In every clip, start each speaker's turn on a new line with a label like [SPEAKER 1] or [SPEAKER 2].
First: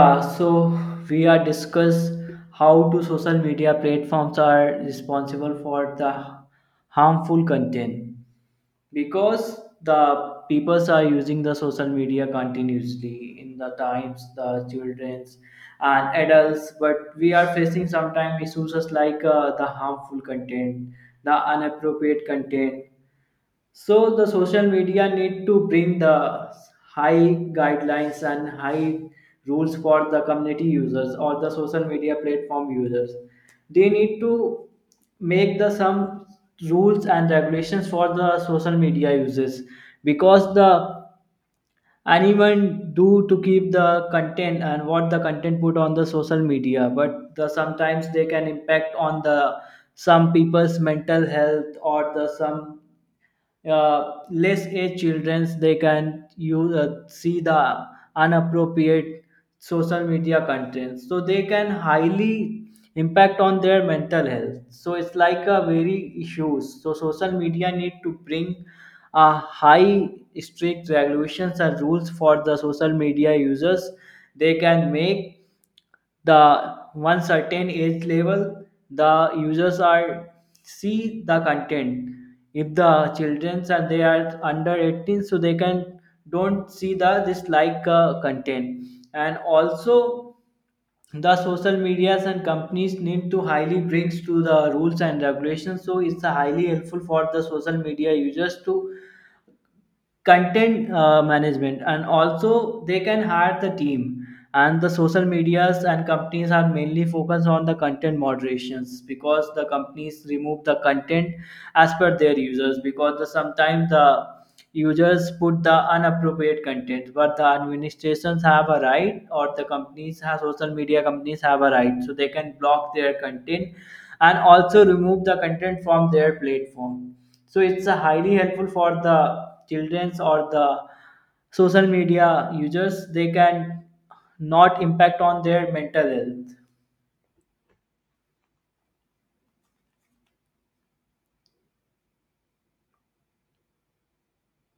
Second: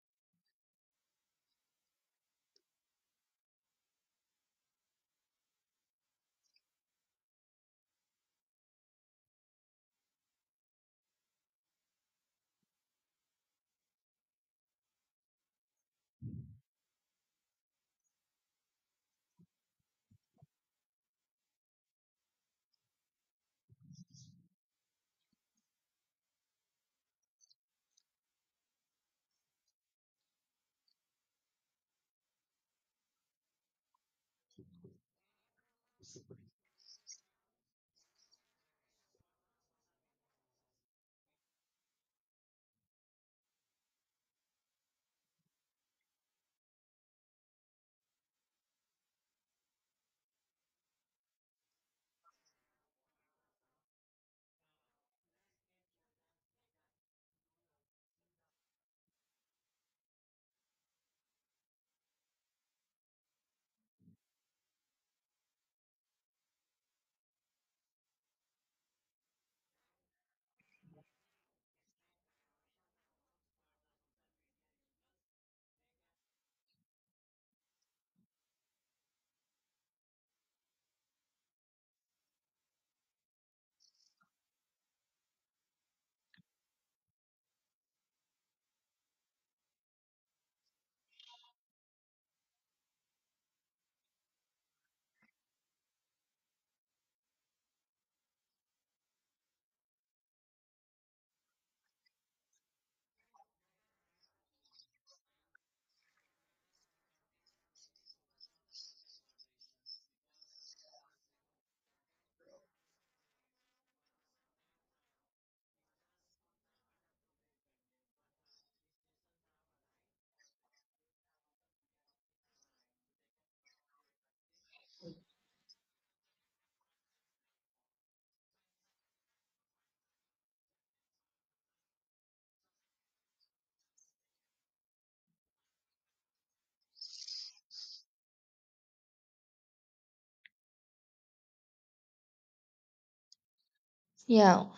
[SPEAKER 1] Yeah, so we are discuss how do social media platforms are responsible for the harmful content, because the peoples are using the social media continuously in the times, the childrens and adults, but we are facing sometimes issues as like the harmful content, the inappropriate content. So the social media need to bring the high guidelines and high rules for the community users or the social media platform users. They need to make the some rules and regulations for the social media users, because the anyone do to keep the content and what the content put on the social media, but the sometimes they can impact on the some people's mental health, or the some less age childrens, they can use see the unappropriate social media contents, so they can highly impact on their mental health, so it's like a very issues. So social media need to bring a high strict regulations and rules for the social media users. They can make the one certain age level the users are see the content. If the children are they are under 18, so they can don't see the this like content. And also the social medias and companies need to highly brings to the rules and regulations, so it's highly helpful for the social media users to content management, and also they can hire the team. And the social medias and companies are mainly focused on the content moderations, because the companies remove the content as per their users, because the, sometimes the users put the inappropriate content, but the administrations have a right, or the companies have, social media companies have a right, so they can block their content and also remove the content from their platform. So it's a highly helpful for the childrens or the social media users, they can not impact on their mental health.
[SPEAKER 2] Yeah,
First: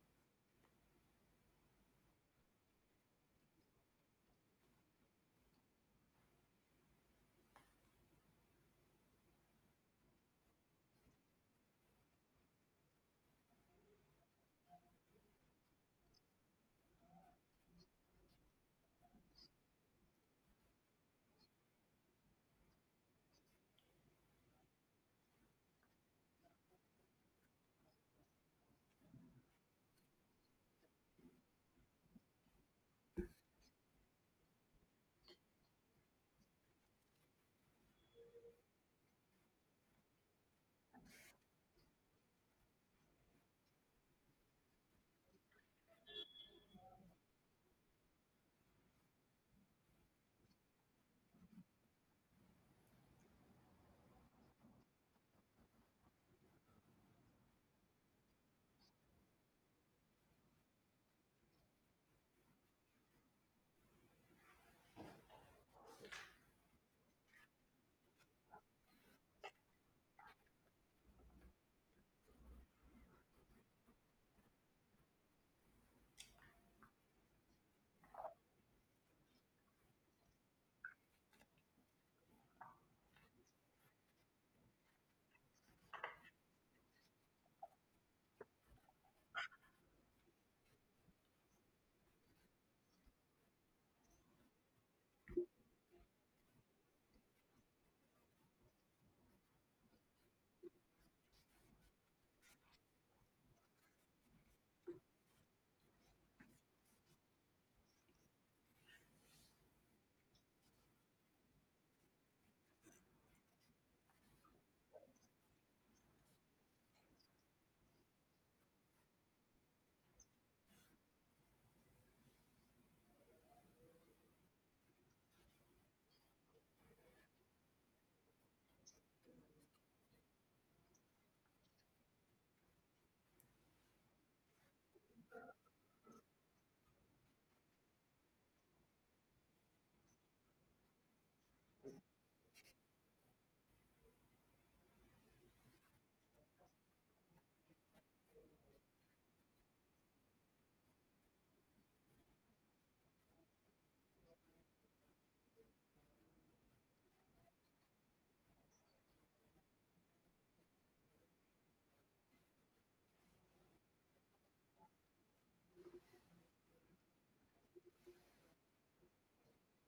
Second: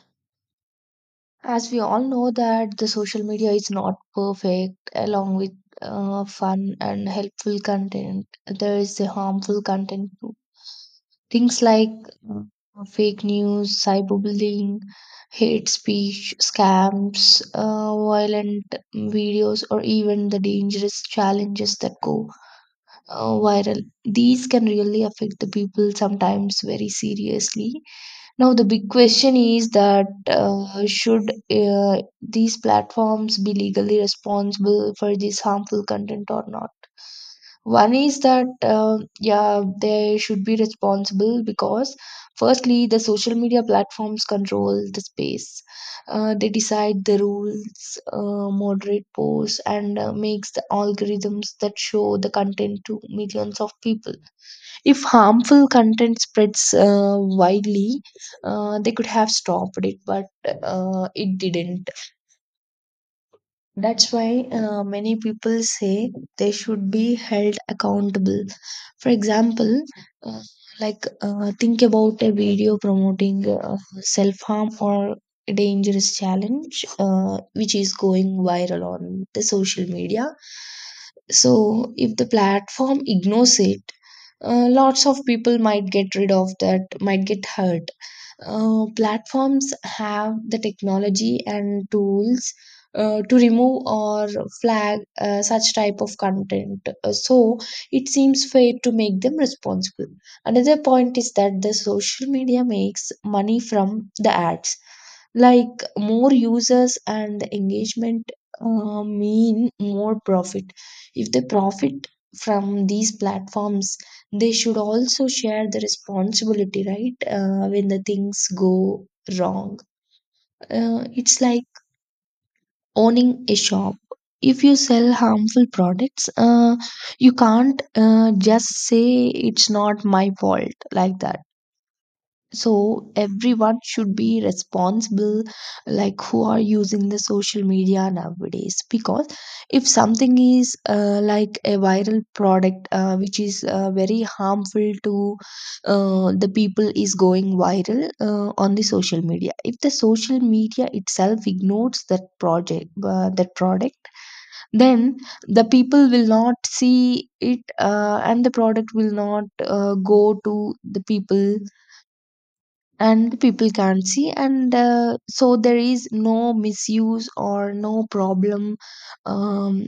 [SPEAKER 2] as we all know that the social media is not perfect, along with fun and helpful content, there is the harmful content too. Things like Mm. fake news, cyberbullying, hate speech, scams, violent videos, or even the dangerous challenges that go viral. These can really affect the people sometimes very seriously. Now the big question is that should these platforms be legally responsible for this harmful content or not? One is that yeah, they should be responsible because firstly, the social media platforms control the space. They decide the rules, moderate posts, and makes the algorithms that show the content to millions of people. If harmful content spreads widely, they could have stopped it, but it didn't. That's why many people say they should be held accountable. For example, uh, like think about a video promoting self harm or a dangerous challenge which is going viral on the social media. So, if the platform ignores it, lots of people might get rid of that, might get hurt. Platforms have the technology and tools to remove or flag such type of content. So it seems fair to make them responsible. Another point is that the social media makes money from the ads, like more users and engagement mean more profit. If they profit from these platforms, they should also share the responsibility, right? When the things go wrong, it's like owning a shop. If you sell harmful products, you can't just say it's not my fault like that. So everyone should be responsible, like who are using the social media nowadays, because if something is like a viral product which is very harmful to the people is going viral on the social media, if the social media itself ignores that product, then the people will not see it, and the product will not go to the people, and the people can't see, and so there is no misuse or no problem um,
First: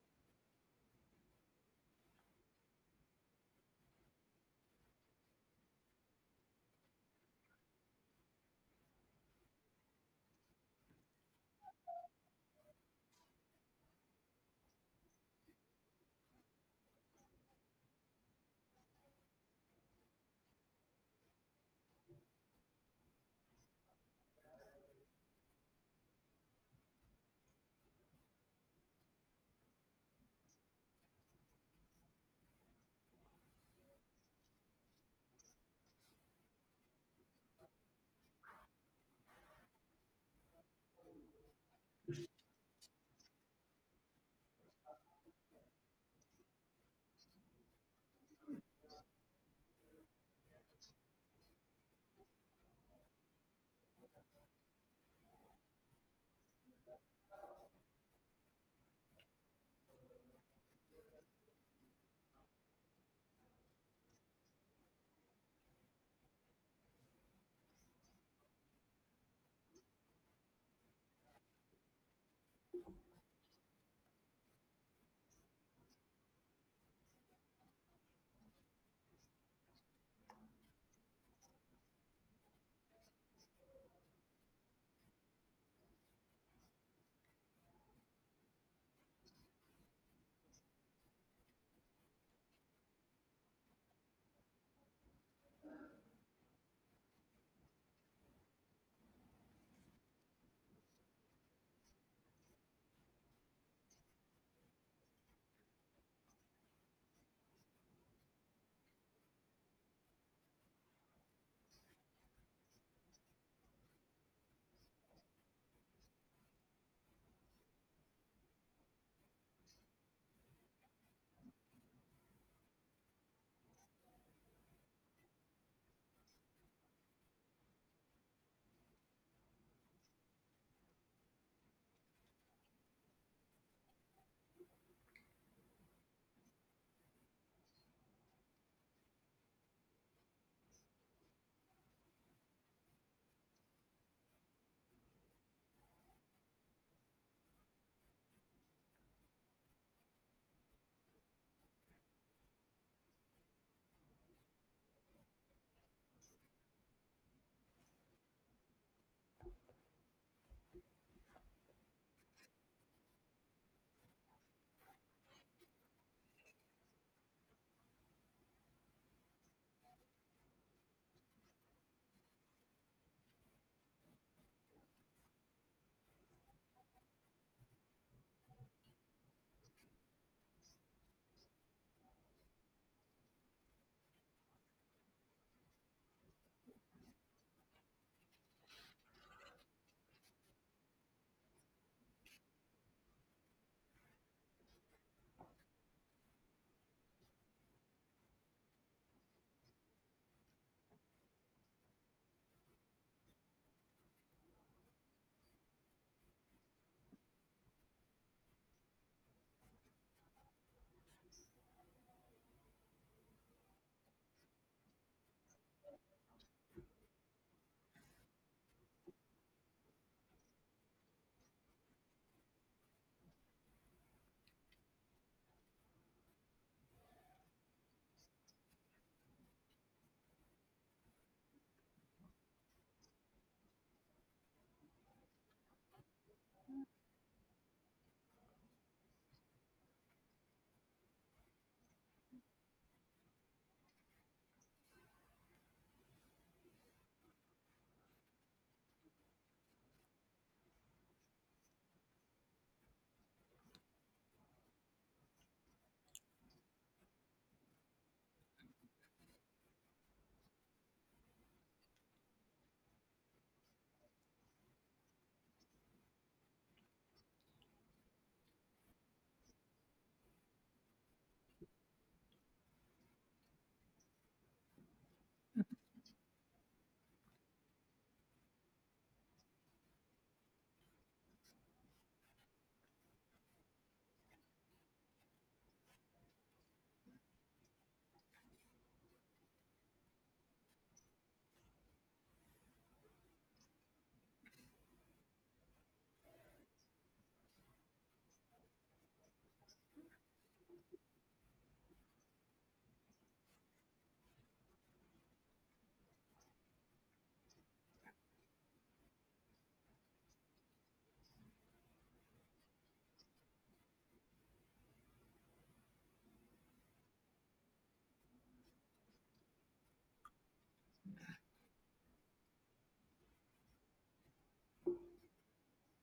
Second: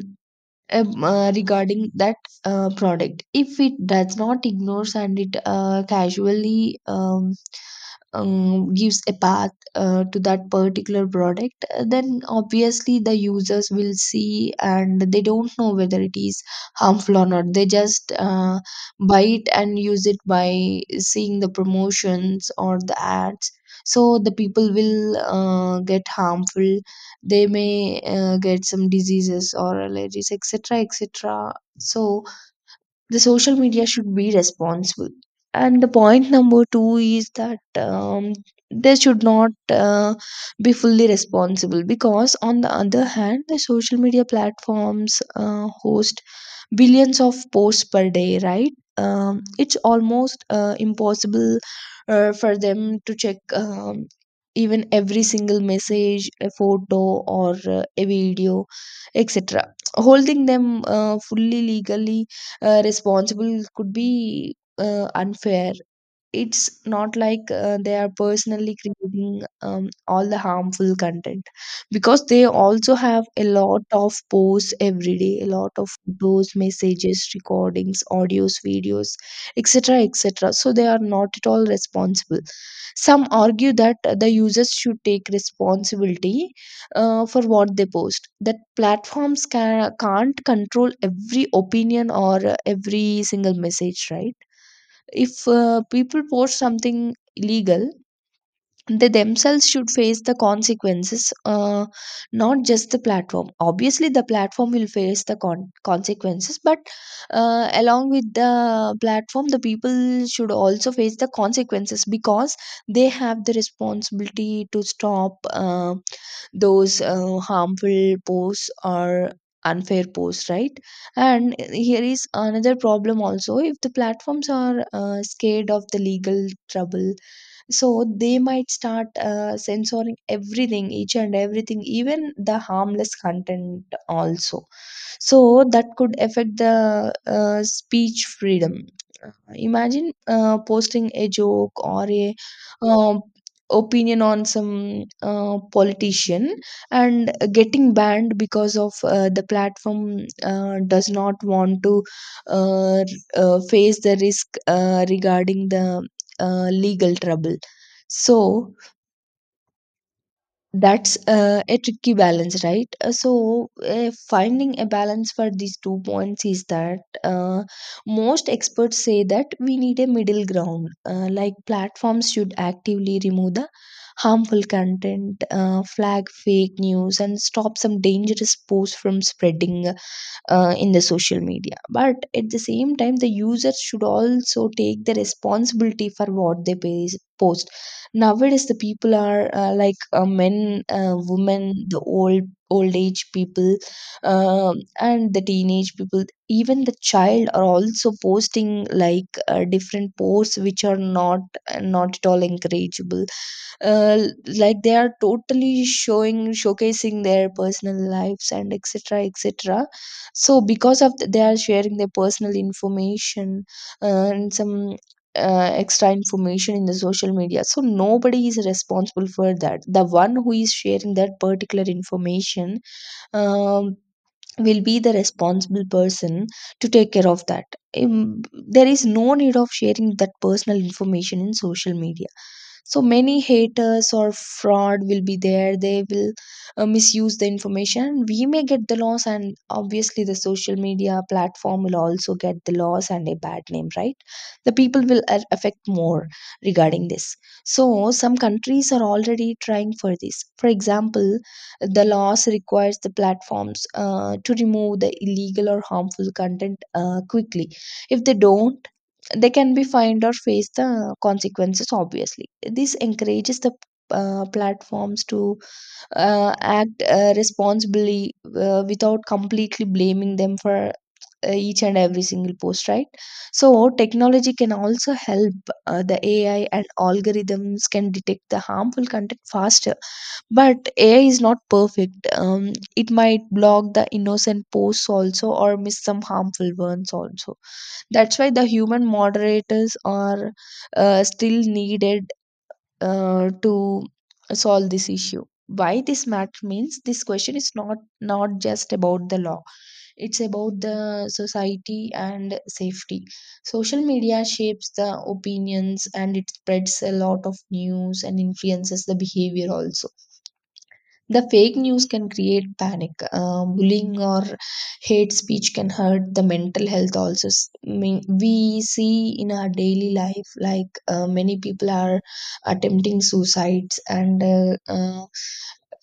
[SPEAKER 2] regarding that product. If it does not ignores and it casually gives a path to that particular product, then obviously the users will see and they don't know whether it is harmful or not. They just buy it and use it by seeing the promotions or the ads. So the people will get harmful. They may get some diseases or allergies, etc, etc. So the social media should be responsible. And the point number two is that they should not be fully responsible, because on the other hand the social media platforms host billions of posts per day, right? It's almost impossible for them to check even every single message, a photo or a video, etc. Holding them fully legally responsible could be unfair. It's not like they are personally creating all the harmful content, because they also have a lot of posts every day, a lot of photos, messages, recordings, audios, videos, etc, etc. So they are not at all responsible. Some argue that the users should take responsibility for what they post, that platforms can't control every opinion or every single message, right? If people post something illegal, they themselves should face the consequences, not just the platform. Obviously the platform will face the consequences, but along with the platform the people should also face the consequences, because they have the responsibility to stop those harmful posts or unfair posts, right? And here is another problem also: if the platforms are scared of the legal trouble, so they might start censoring everything, each and everything, even the harmless content also. So that could affect the speech freedom. Imagine posting a joke or a um, opinion on some politician and getting banned because of the platform does not want to uh, r- face the risk regarding the legal trouble. So that's a tricky balance, right? So finding a balance for these two points is that most experts say that we need a middle ground, like platforms should actively remove the harmful content, flag fake news, and stop some dangerous posts from spreading in the social media, but at the same time the users should also take the responsibility for what they post. Nowadays the people are like men, women, the old age people, and the teenage people. Even the child are also posting like different posts which are not at all encourageable. uh, like they are totally showing showcasing their personal lives and etc, etc. So because of they are sharing their personal information, and some extra information in the social media, so nobody is responsible for that. The one who is sharing that particular information um, will be the responsible person to take care of that. Um, there is no need of sharing that personal information in social media. So many haters or fraud will be there. They will misuse the information. We may get the loss, and obviously the social media platform will also get the loss and a bad name, right? The people will affect more regarding this. So some countries are already trying for this. For example, the laws requires the platforms to remove the illegal or harmful content quickly. If they don't, they can be fined or face the consequences. Obviously this encourages the platforms to act responsibly without completely blaming them for each and every single post, right? So technology can also help. The ai and algorithms can detect the harmful content faster, but ai is not perfect. It might block the innocent posts also or miss some harmful ones also. That's why the human moderators are still needed to solve this issue. Why this matter means this question is not just about the law, it's about the society and safety. Social media shapes the opinions and it spreads a lot of news and influences the behavior also. The fake news can create panic. Bullying or hate speech can hurt the mental health also. We see in our daily life like many people are attempting suicides and uh, uh,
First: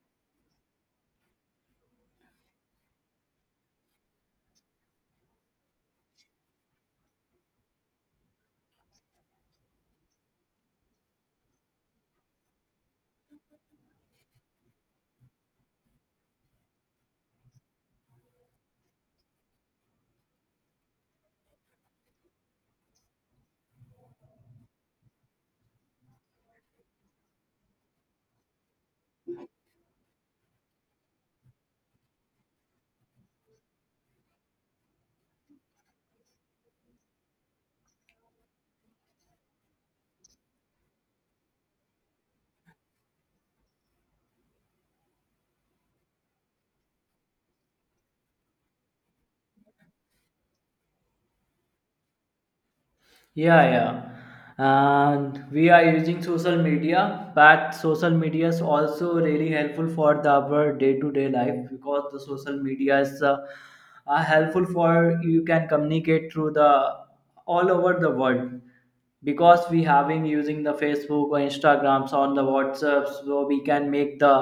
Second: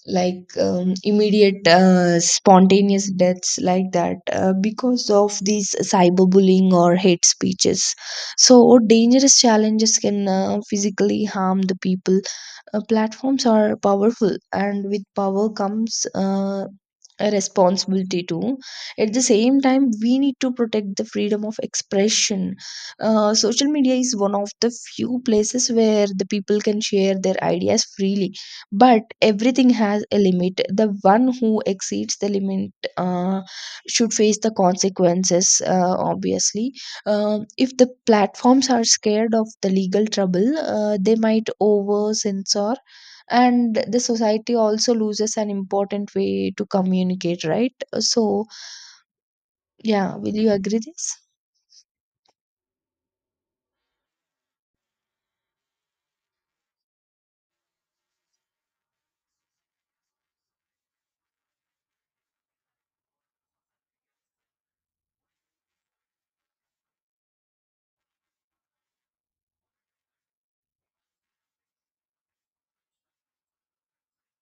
[SPEAKER 2] like um, immediate spontaneous deaths like that, because of these cyberbullying or hate speeches. So dangerous challenges can physically harm the people. Platforms are powerful, and with power comes a responsibility too. At the same time, we need to protect the freedom of expression. Social media is one of the few places where the people can share their ideas freely, but everything has a limit. The one who exceeds the limit uh, should face the consequences, obviously. If the platforms are scared of the legal trouble, they might over censor, and the society also loses an important way to communicate, right? So, yeah, will you agree this?
[SPEAKER 1] Yeah, yeah. And we are using social media, but social media is also really helpful for the our day-to-day life, because the social media is helpful for, you can communicate through the all over the world, because we having using the facebook or instagrams on the whatsapp, so we can make the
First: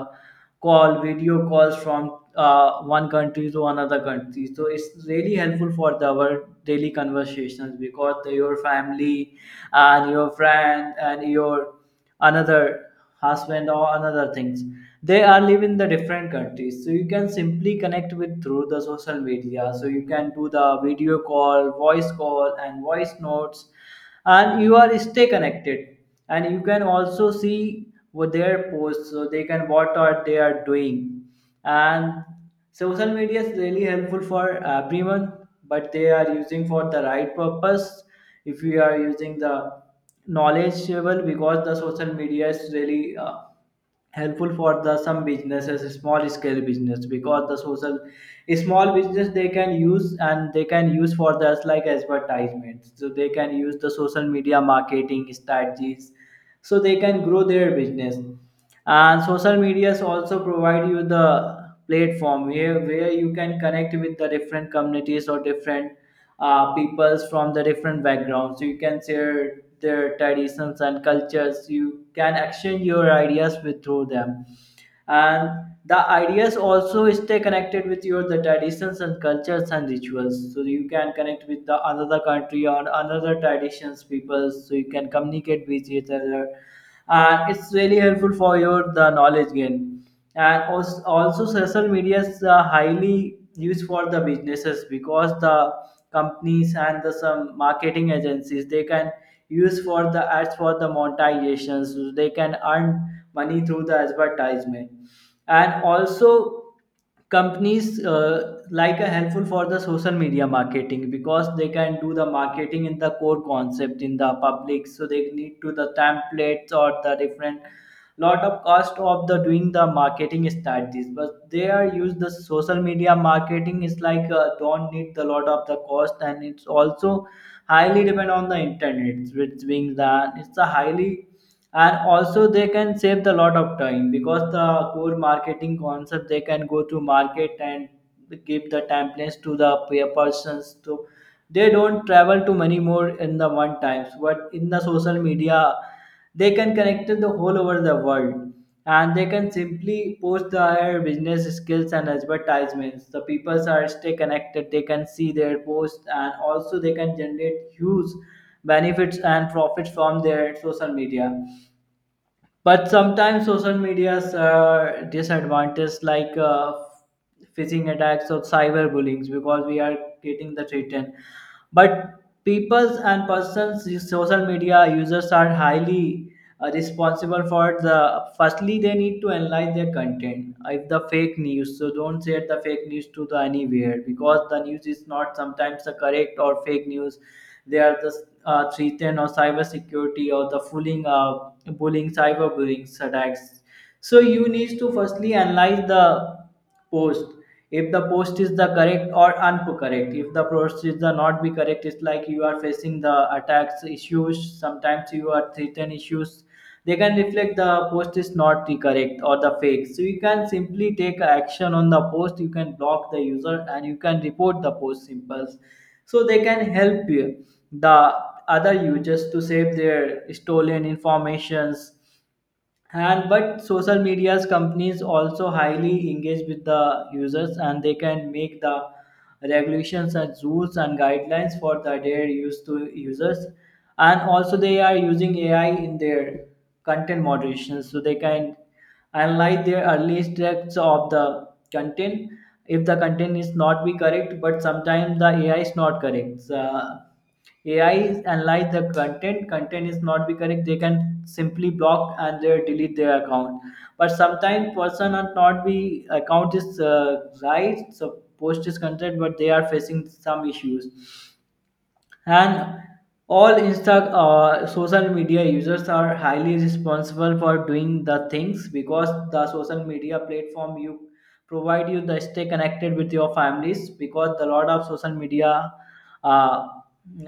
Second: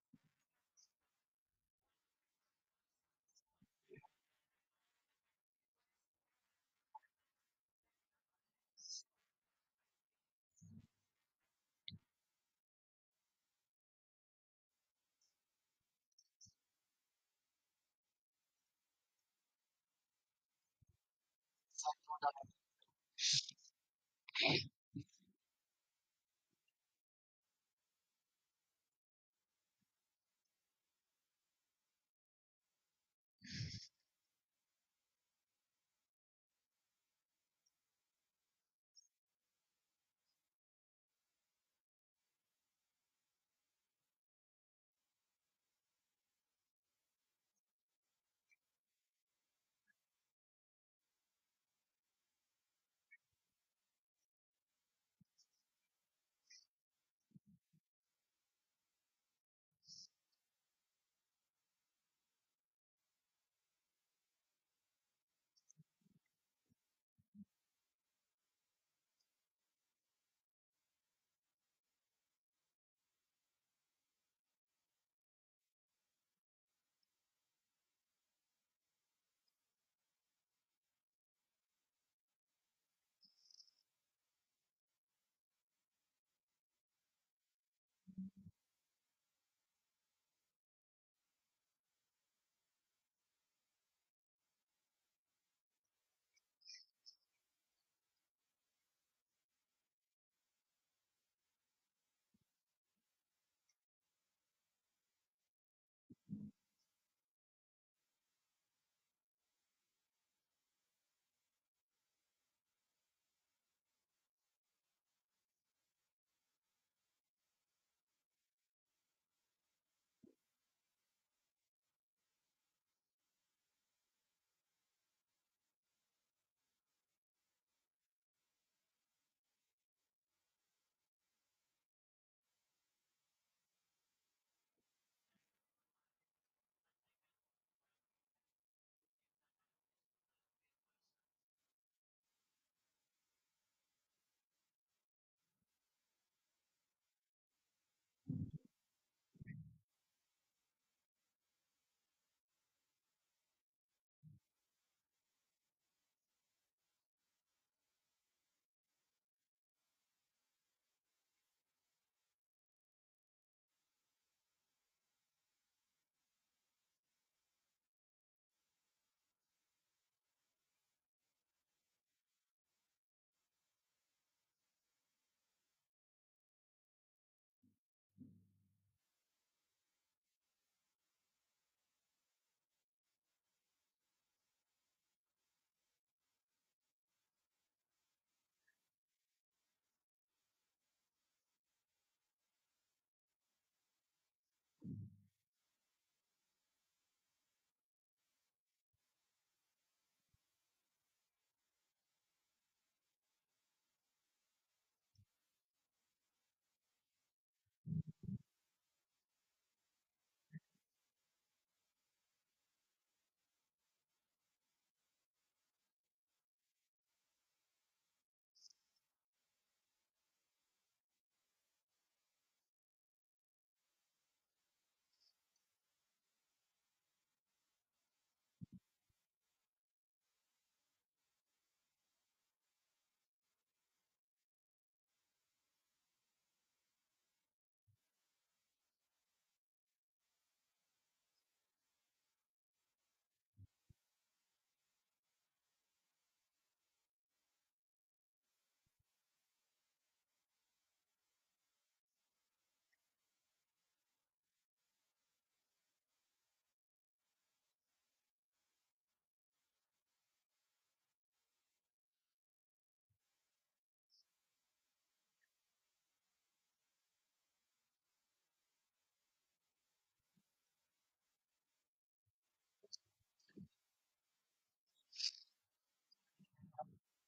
[SPEAKER 1] call, video calls from one country to another country, so it's really helpful for the, our daily conversations, because the, your family and your friend and your another husband or another things, they are live in the different countries, so you can simply connect with through the social media, so you can do the video call, voice call and voice notes, and you are stay connected, and you can also see what their posts, so they can what are they are doing. And social media is really helpful for everyone, but they are using for the right purpose. If we are using the knowledgeable, because the social media is really helpful for the some businesses, small scale business, because the social small business they can use, and they can use for the like advertisements, so they can use the social media marketing strategies, so they can grow their business. And social medias also provide you the platform here, where you can connect with the different communities or different peoples from the different backgrounds. So you can share their traditions and cultures. You can exchange your ideas with through them, and the ideas also stay connected with your the traditions and cultures and rituals, so you can connect with the another country or another traditions people, so you can communicate with each other, and it's really helpful for your the knowledge gain. And also, also social media is highly used for the businesses, because the companies and the some marketing agencies, they can use for the ads for the monetizations, so they can earn money through the advertisement. And also companies like a helpful for the social media marketing, because they can do the marketing in the core concept in the public, so they need to the templates or the different lot of cost of the doing the marketing strategies, but they are use the social media marketing is like don't need the lot of the cost, and it's also highly depend on the internet, which being that it's a highly. And also they can save the lot of time, because the core marketing concept they can go to market and give the templates to the peer persons. So they don't travel to many more in the one times, but in the social media they can connect to the whole over the world, and they can simply post their business skills and advertisements, the people are stay connected, they can see their posts, and also they can generate huge benefits and profits from their social media. But sometimes social media's disadvantage like phishing attacks or cyberbullying, because we are getting the threaten. But peoples and persons, these social media users are highly responsible for the. Firstly, they need to analyze their content. If the fake news, so don't share the fake news to the anywhere, because the news is not sometimes the correct or fake news. They are the 310 or cyber security or the fooling, bullying, cyber bullying attacks. So you need to firstly analyze the post. If the post is the correct or incorrect, if the post is the not be correct, it's like you are facing the attacks issues, sometimes you are threatened issues. They can reflect the post is not the correct or the fake, so you can simply take action on the post, you can block the user, and you can report the post, simples. So they can help you the other users to save their stolen informations. And but social media's companies also highly engage with the users, and they can make the regulations and rules and guidelines for the their use to users. And also they are using AI in their content moderation, so they can analyze their early steps of the content, if the content is not be correct. But sometimes the AI is not correct. AI analyze the content. Content is not be correct. They can simply block and they delete their account. But sometimes person are not be account is right. So post is content, but they are facing some issues. And all Insta social media users are highly responsible for doing the things, because the social media platform you provide you the stay connected with your families, because the lot of social media uh,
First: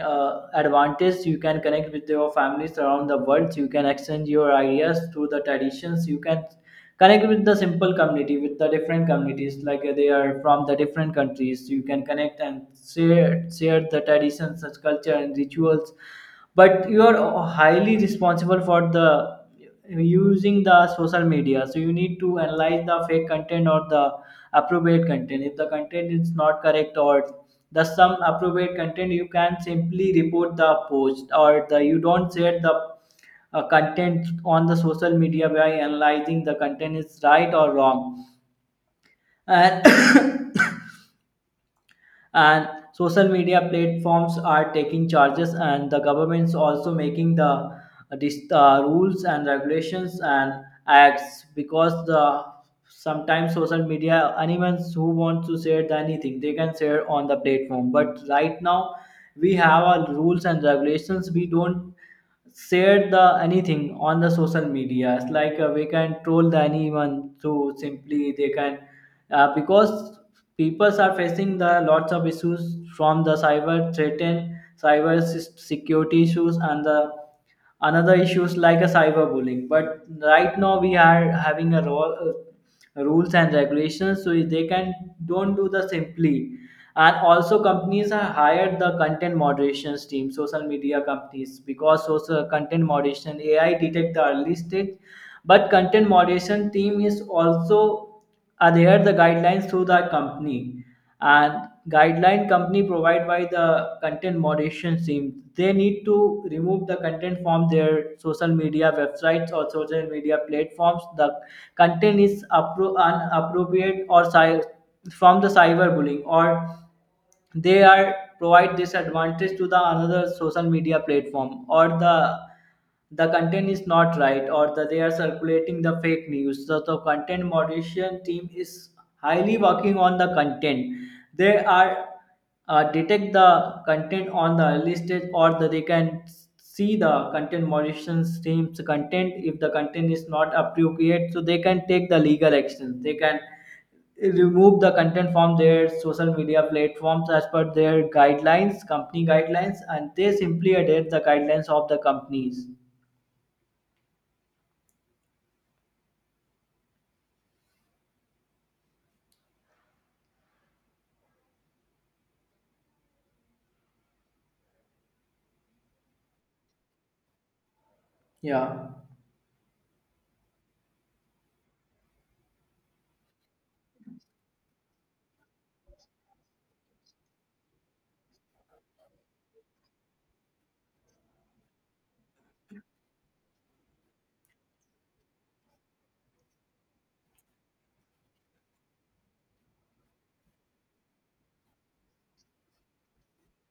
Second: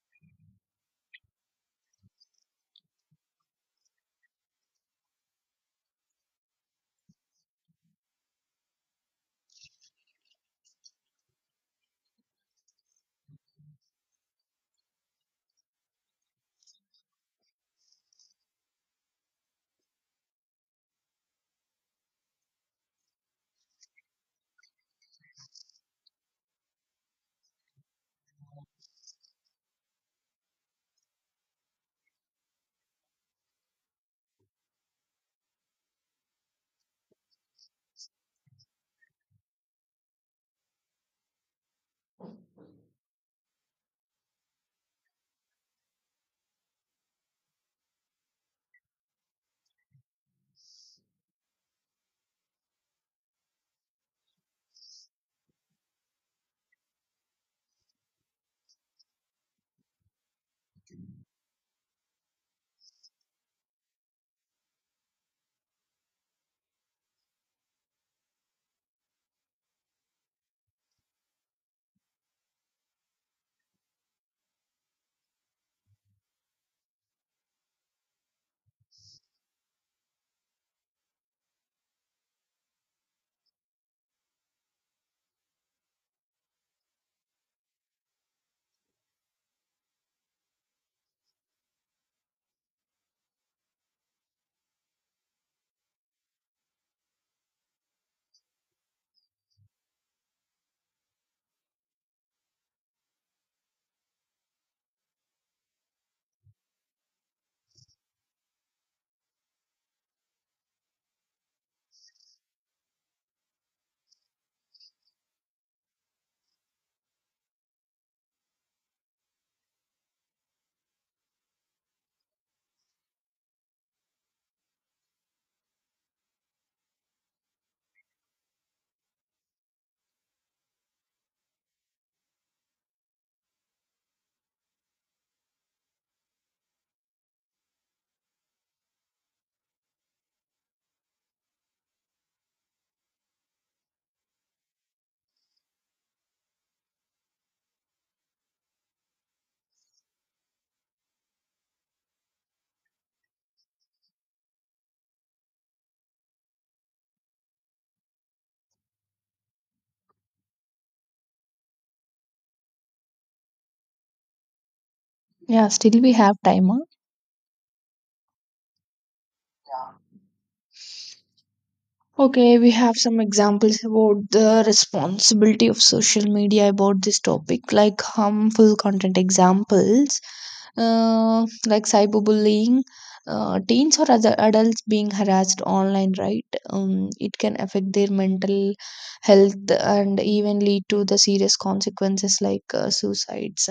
[SPEAKER 1] advantage, you can connect with your families around the world, you can exchange your ideas through the traditions, you can connect with the simple community with the different communities, like they are from the different countries, you can connect and share, share the traditions such culture and rituals. But you are highly responsible for the using the social media, so you need to analyze the fake content or the appropriate content. If the content is not correct or the some appropriate content, you can simply report the post, or the you don't share the content on the social media by analyzing the content is right or wrong. And and social media platforms are taking charges, and the government's also making the this, rules and regulations and acts, because the sometimes social media anyone who wants to share the anything they can share on the platform. But right now we have our rules and regulations, we don't share the anything on the social media, it's like we can troll the anyone, so simply they can because people are facing the lots of issues from the cyber threat and cyber security issues and the another issues like a cyberbullying. But right now we are having a role, rules and regulations, so they can don't do the simply. And also companies have hired the content moderations team, social media companies, because social content moderation AI detect the early stage, but content moderation team is also adhere the guidelines through the company. And guideline company provide by the content moderation team, they need to remove the content from their social media websites or social media platforms. The content is inappropriate, or from the cyberbullying, or they are provide this advantage to the another social media platform, or the content is not right, or the they are circulating the fake news. So the content moderation team is highly working on the content. They are detect the content on the early stage, or the they can see the content moderation team's content, if the content is not appropriate, so they can take the legal actions, they can remove the content from their social media platforms as per their guidelines, company guidelines, and they simply adhere the guidelines of the companies.
[SPEAKER 2] Yeah, still we have time.
[SPEAKER 1] Yeah.
[SPEAKER 2] Huh? Okay, we have some examples about the responsibility of social media about this topic, like harmful content examples, like cyberbullying, teens or other adults being harassed online, right? It can affect their mental health and even lead to the serious consequences like suicides,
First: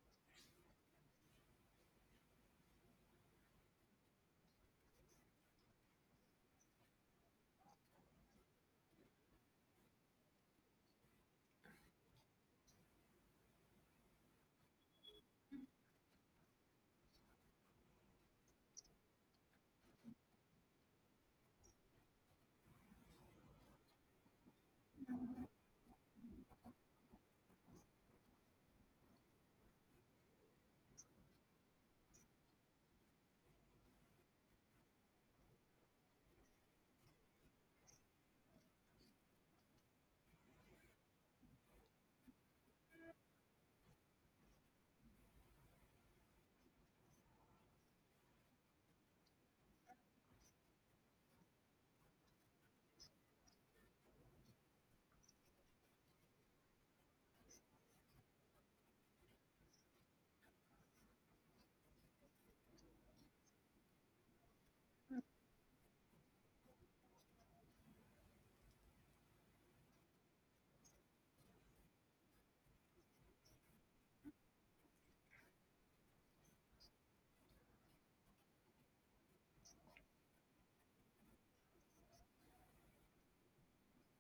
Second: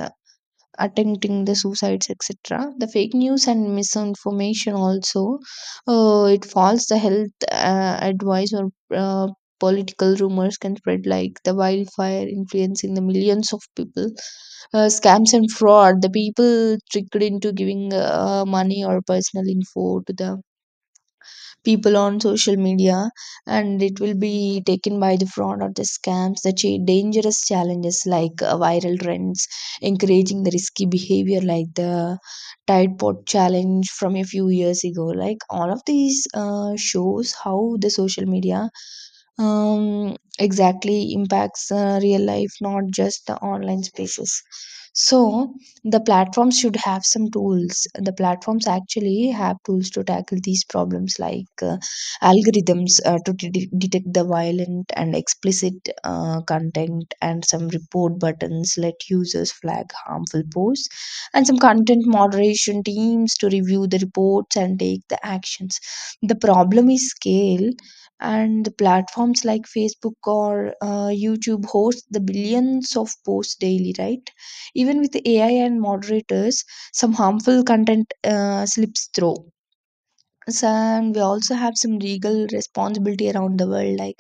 [SPEAKER 2] attempting the suicides, etc. The fake news and misinformation also, it falls the health advice or uh, political rumors can spread like the wildfire, influencing the millions of people. Scams and fraud, the people tricked into giving money or personal info to the people on social media, and it will be taken by the fraud or the scams. The dangerous challenges like viral trends encouraging the risky behavior like the tide pod challenge from a few years ago. Like all of these shows how the social media exactly impacts real life, not just the online spaces. So the platforms should have some tools. The platforms actually have tools to tackle these problems, like algorithms to detect the violent and explicit content, and some report buttons let users flag harmful posts, and some content moderation teams to review the reports and take the actions. The problem is scale. And the platforms like Facebook or YouTube host the billions of posts daily, right? Even with AI and moderators, some harmful content slips through. So, and we also have some legal responsibility around the world, like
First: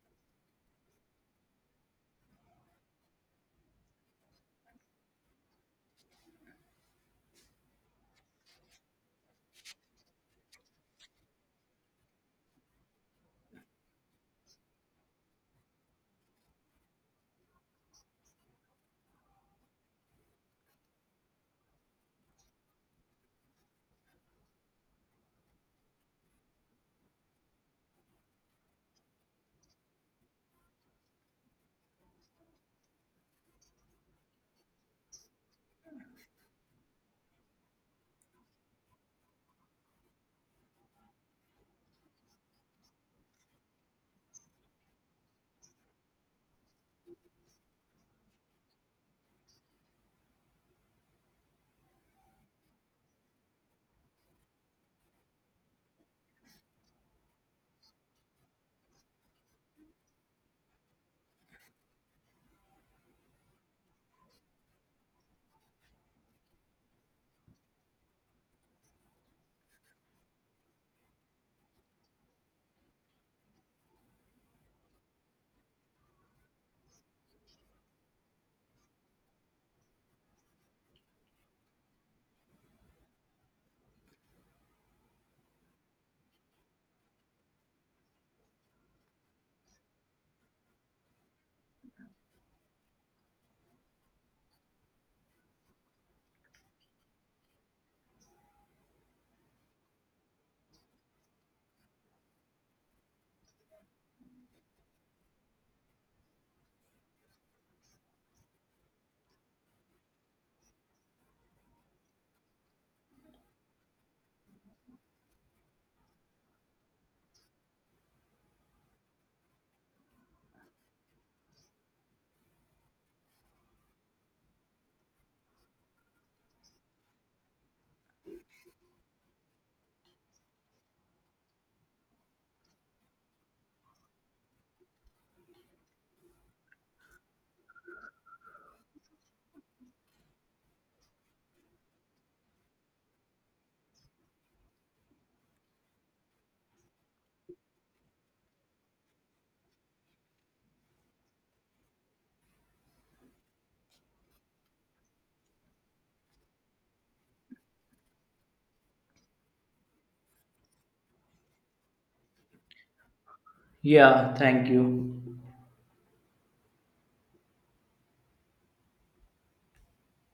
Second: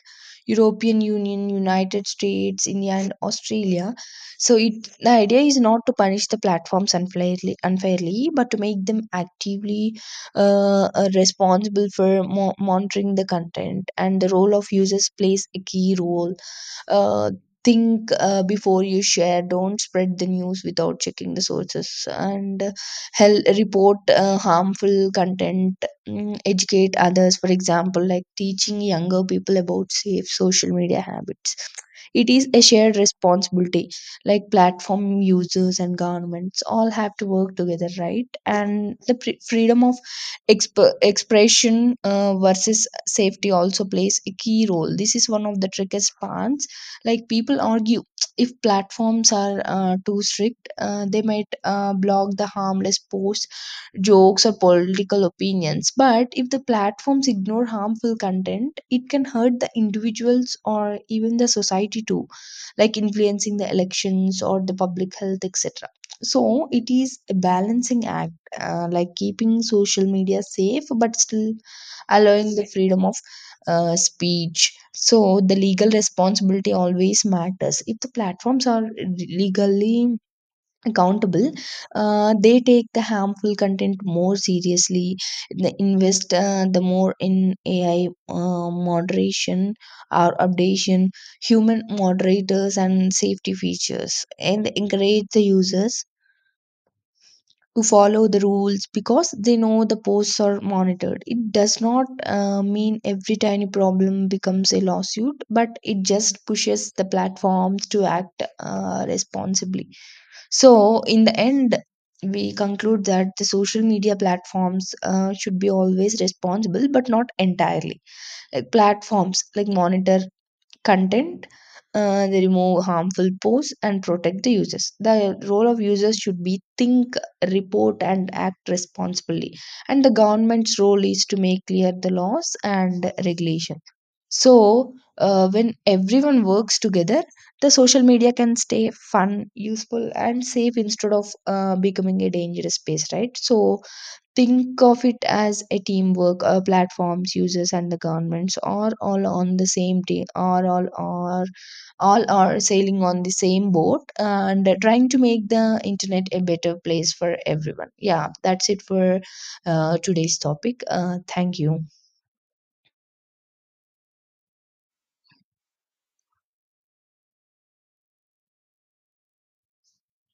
[SPEAKER 2] European Union, United States, India, and Australia. So it the idea is not to punish the platforms unfairly, but to make them actively responsible for monitoring the content. And the role of users plays a key role. uh, think before you share, don't spread the news without checking the sources, and report harmful content. Educate others, for example like teaching younger people about safe social media habits. It is a shared responsibility, like platform, users and governments all have to work together, right? And the freedom of expression versus safety also plays a key role. This is one of the trickiest parts. Like people argue if platforms are too strict, they might block the harmless posts, jokes, or political opinions. But if the platforms ignore harmful content, it can hurt the individuals or even the society too, like influencing the elections or the public health, etc. So it is a balancing act, like keeping social media safe but still allowing the freedom of speech. So the legal responsibility always matters. If the platforms are legally accountable, they take the harmful content more seriously. They invest the more in AI moderation or updation, human moderators, and safety features, and encourage the users to follow the rules because they know the posts are monitored. It does not mean every tiny problem becomes a lawsuit, but it just pushes the platforms to act responsibly. So, in the end, we conclude that the social media platforms should be always responsible, but not entirely. Like platforms like monitor content, they remove harmful posts and protect the users. The role of users should be think, report, and act responsibly. And the government's role is to make clear the laws and regulation. So, when everyone works together, the social media can stay fun, useful, and safe instead of becoming a dangerous space, right? So, think of it as a teamwork. Our platforms, users, and the governments are all on the same team. Are all are All are sailing on the same boat and trying to make the internet a better place for everyone. Yeah, that's it for today's topic. Thank you.
[SPEAKER 1] Yeah, thank you.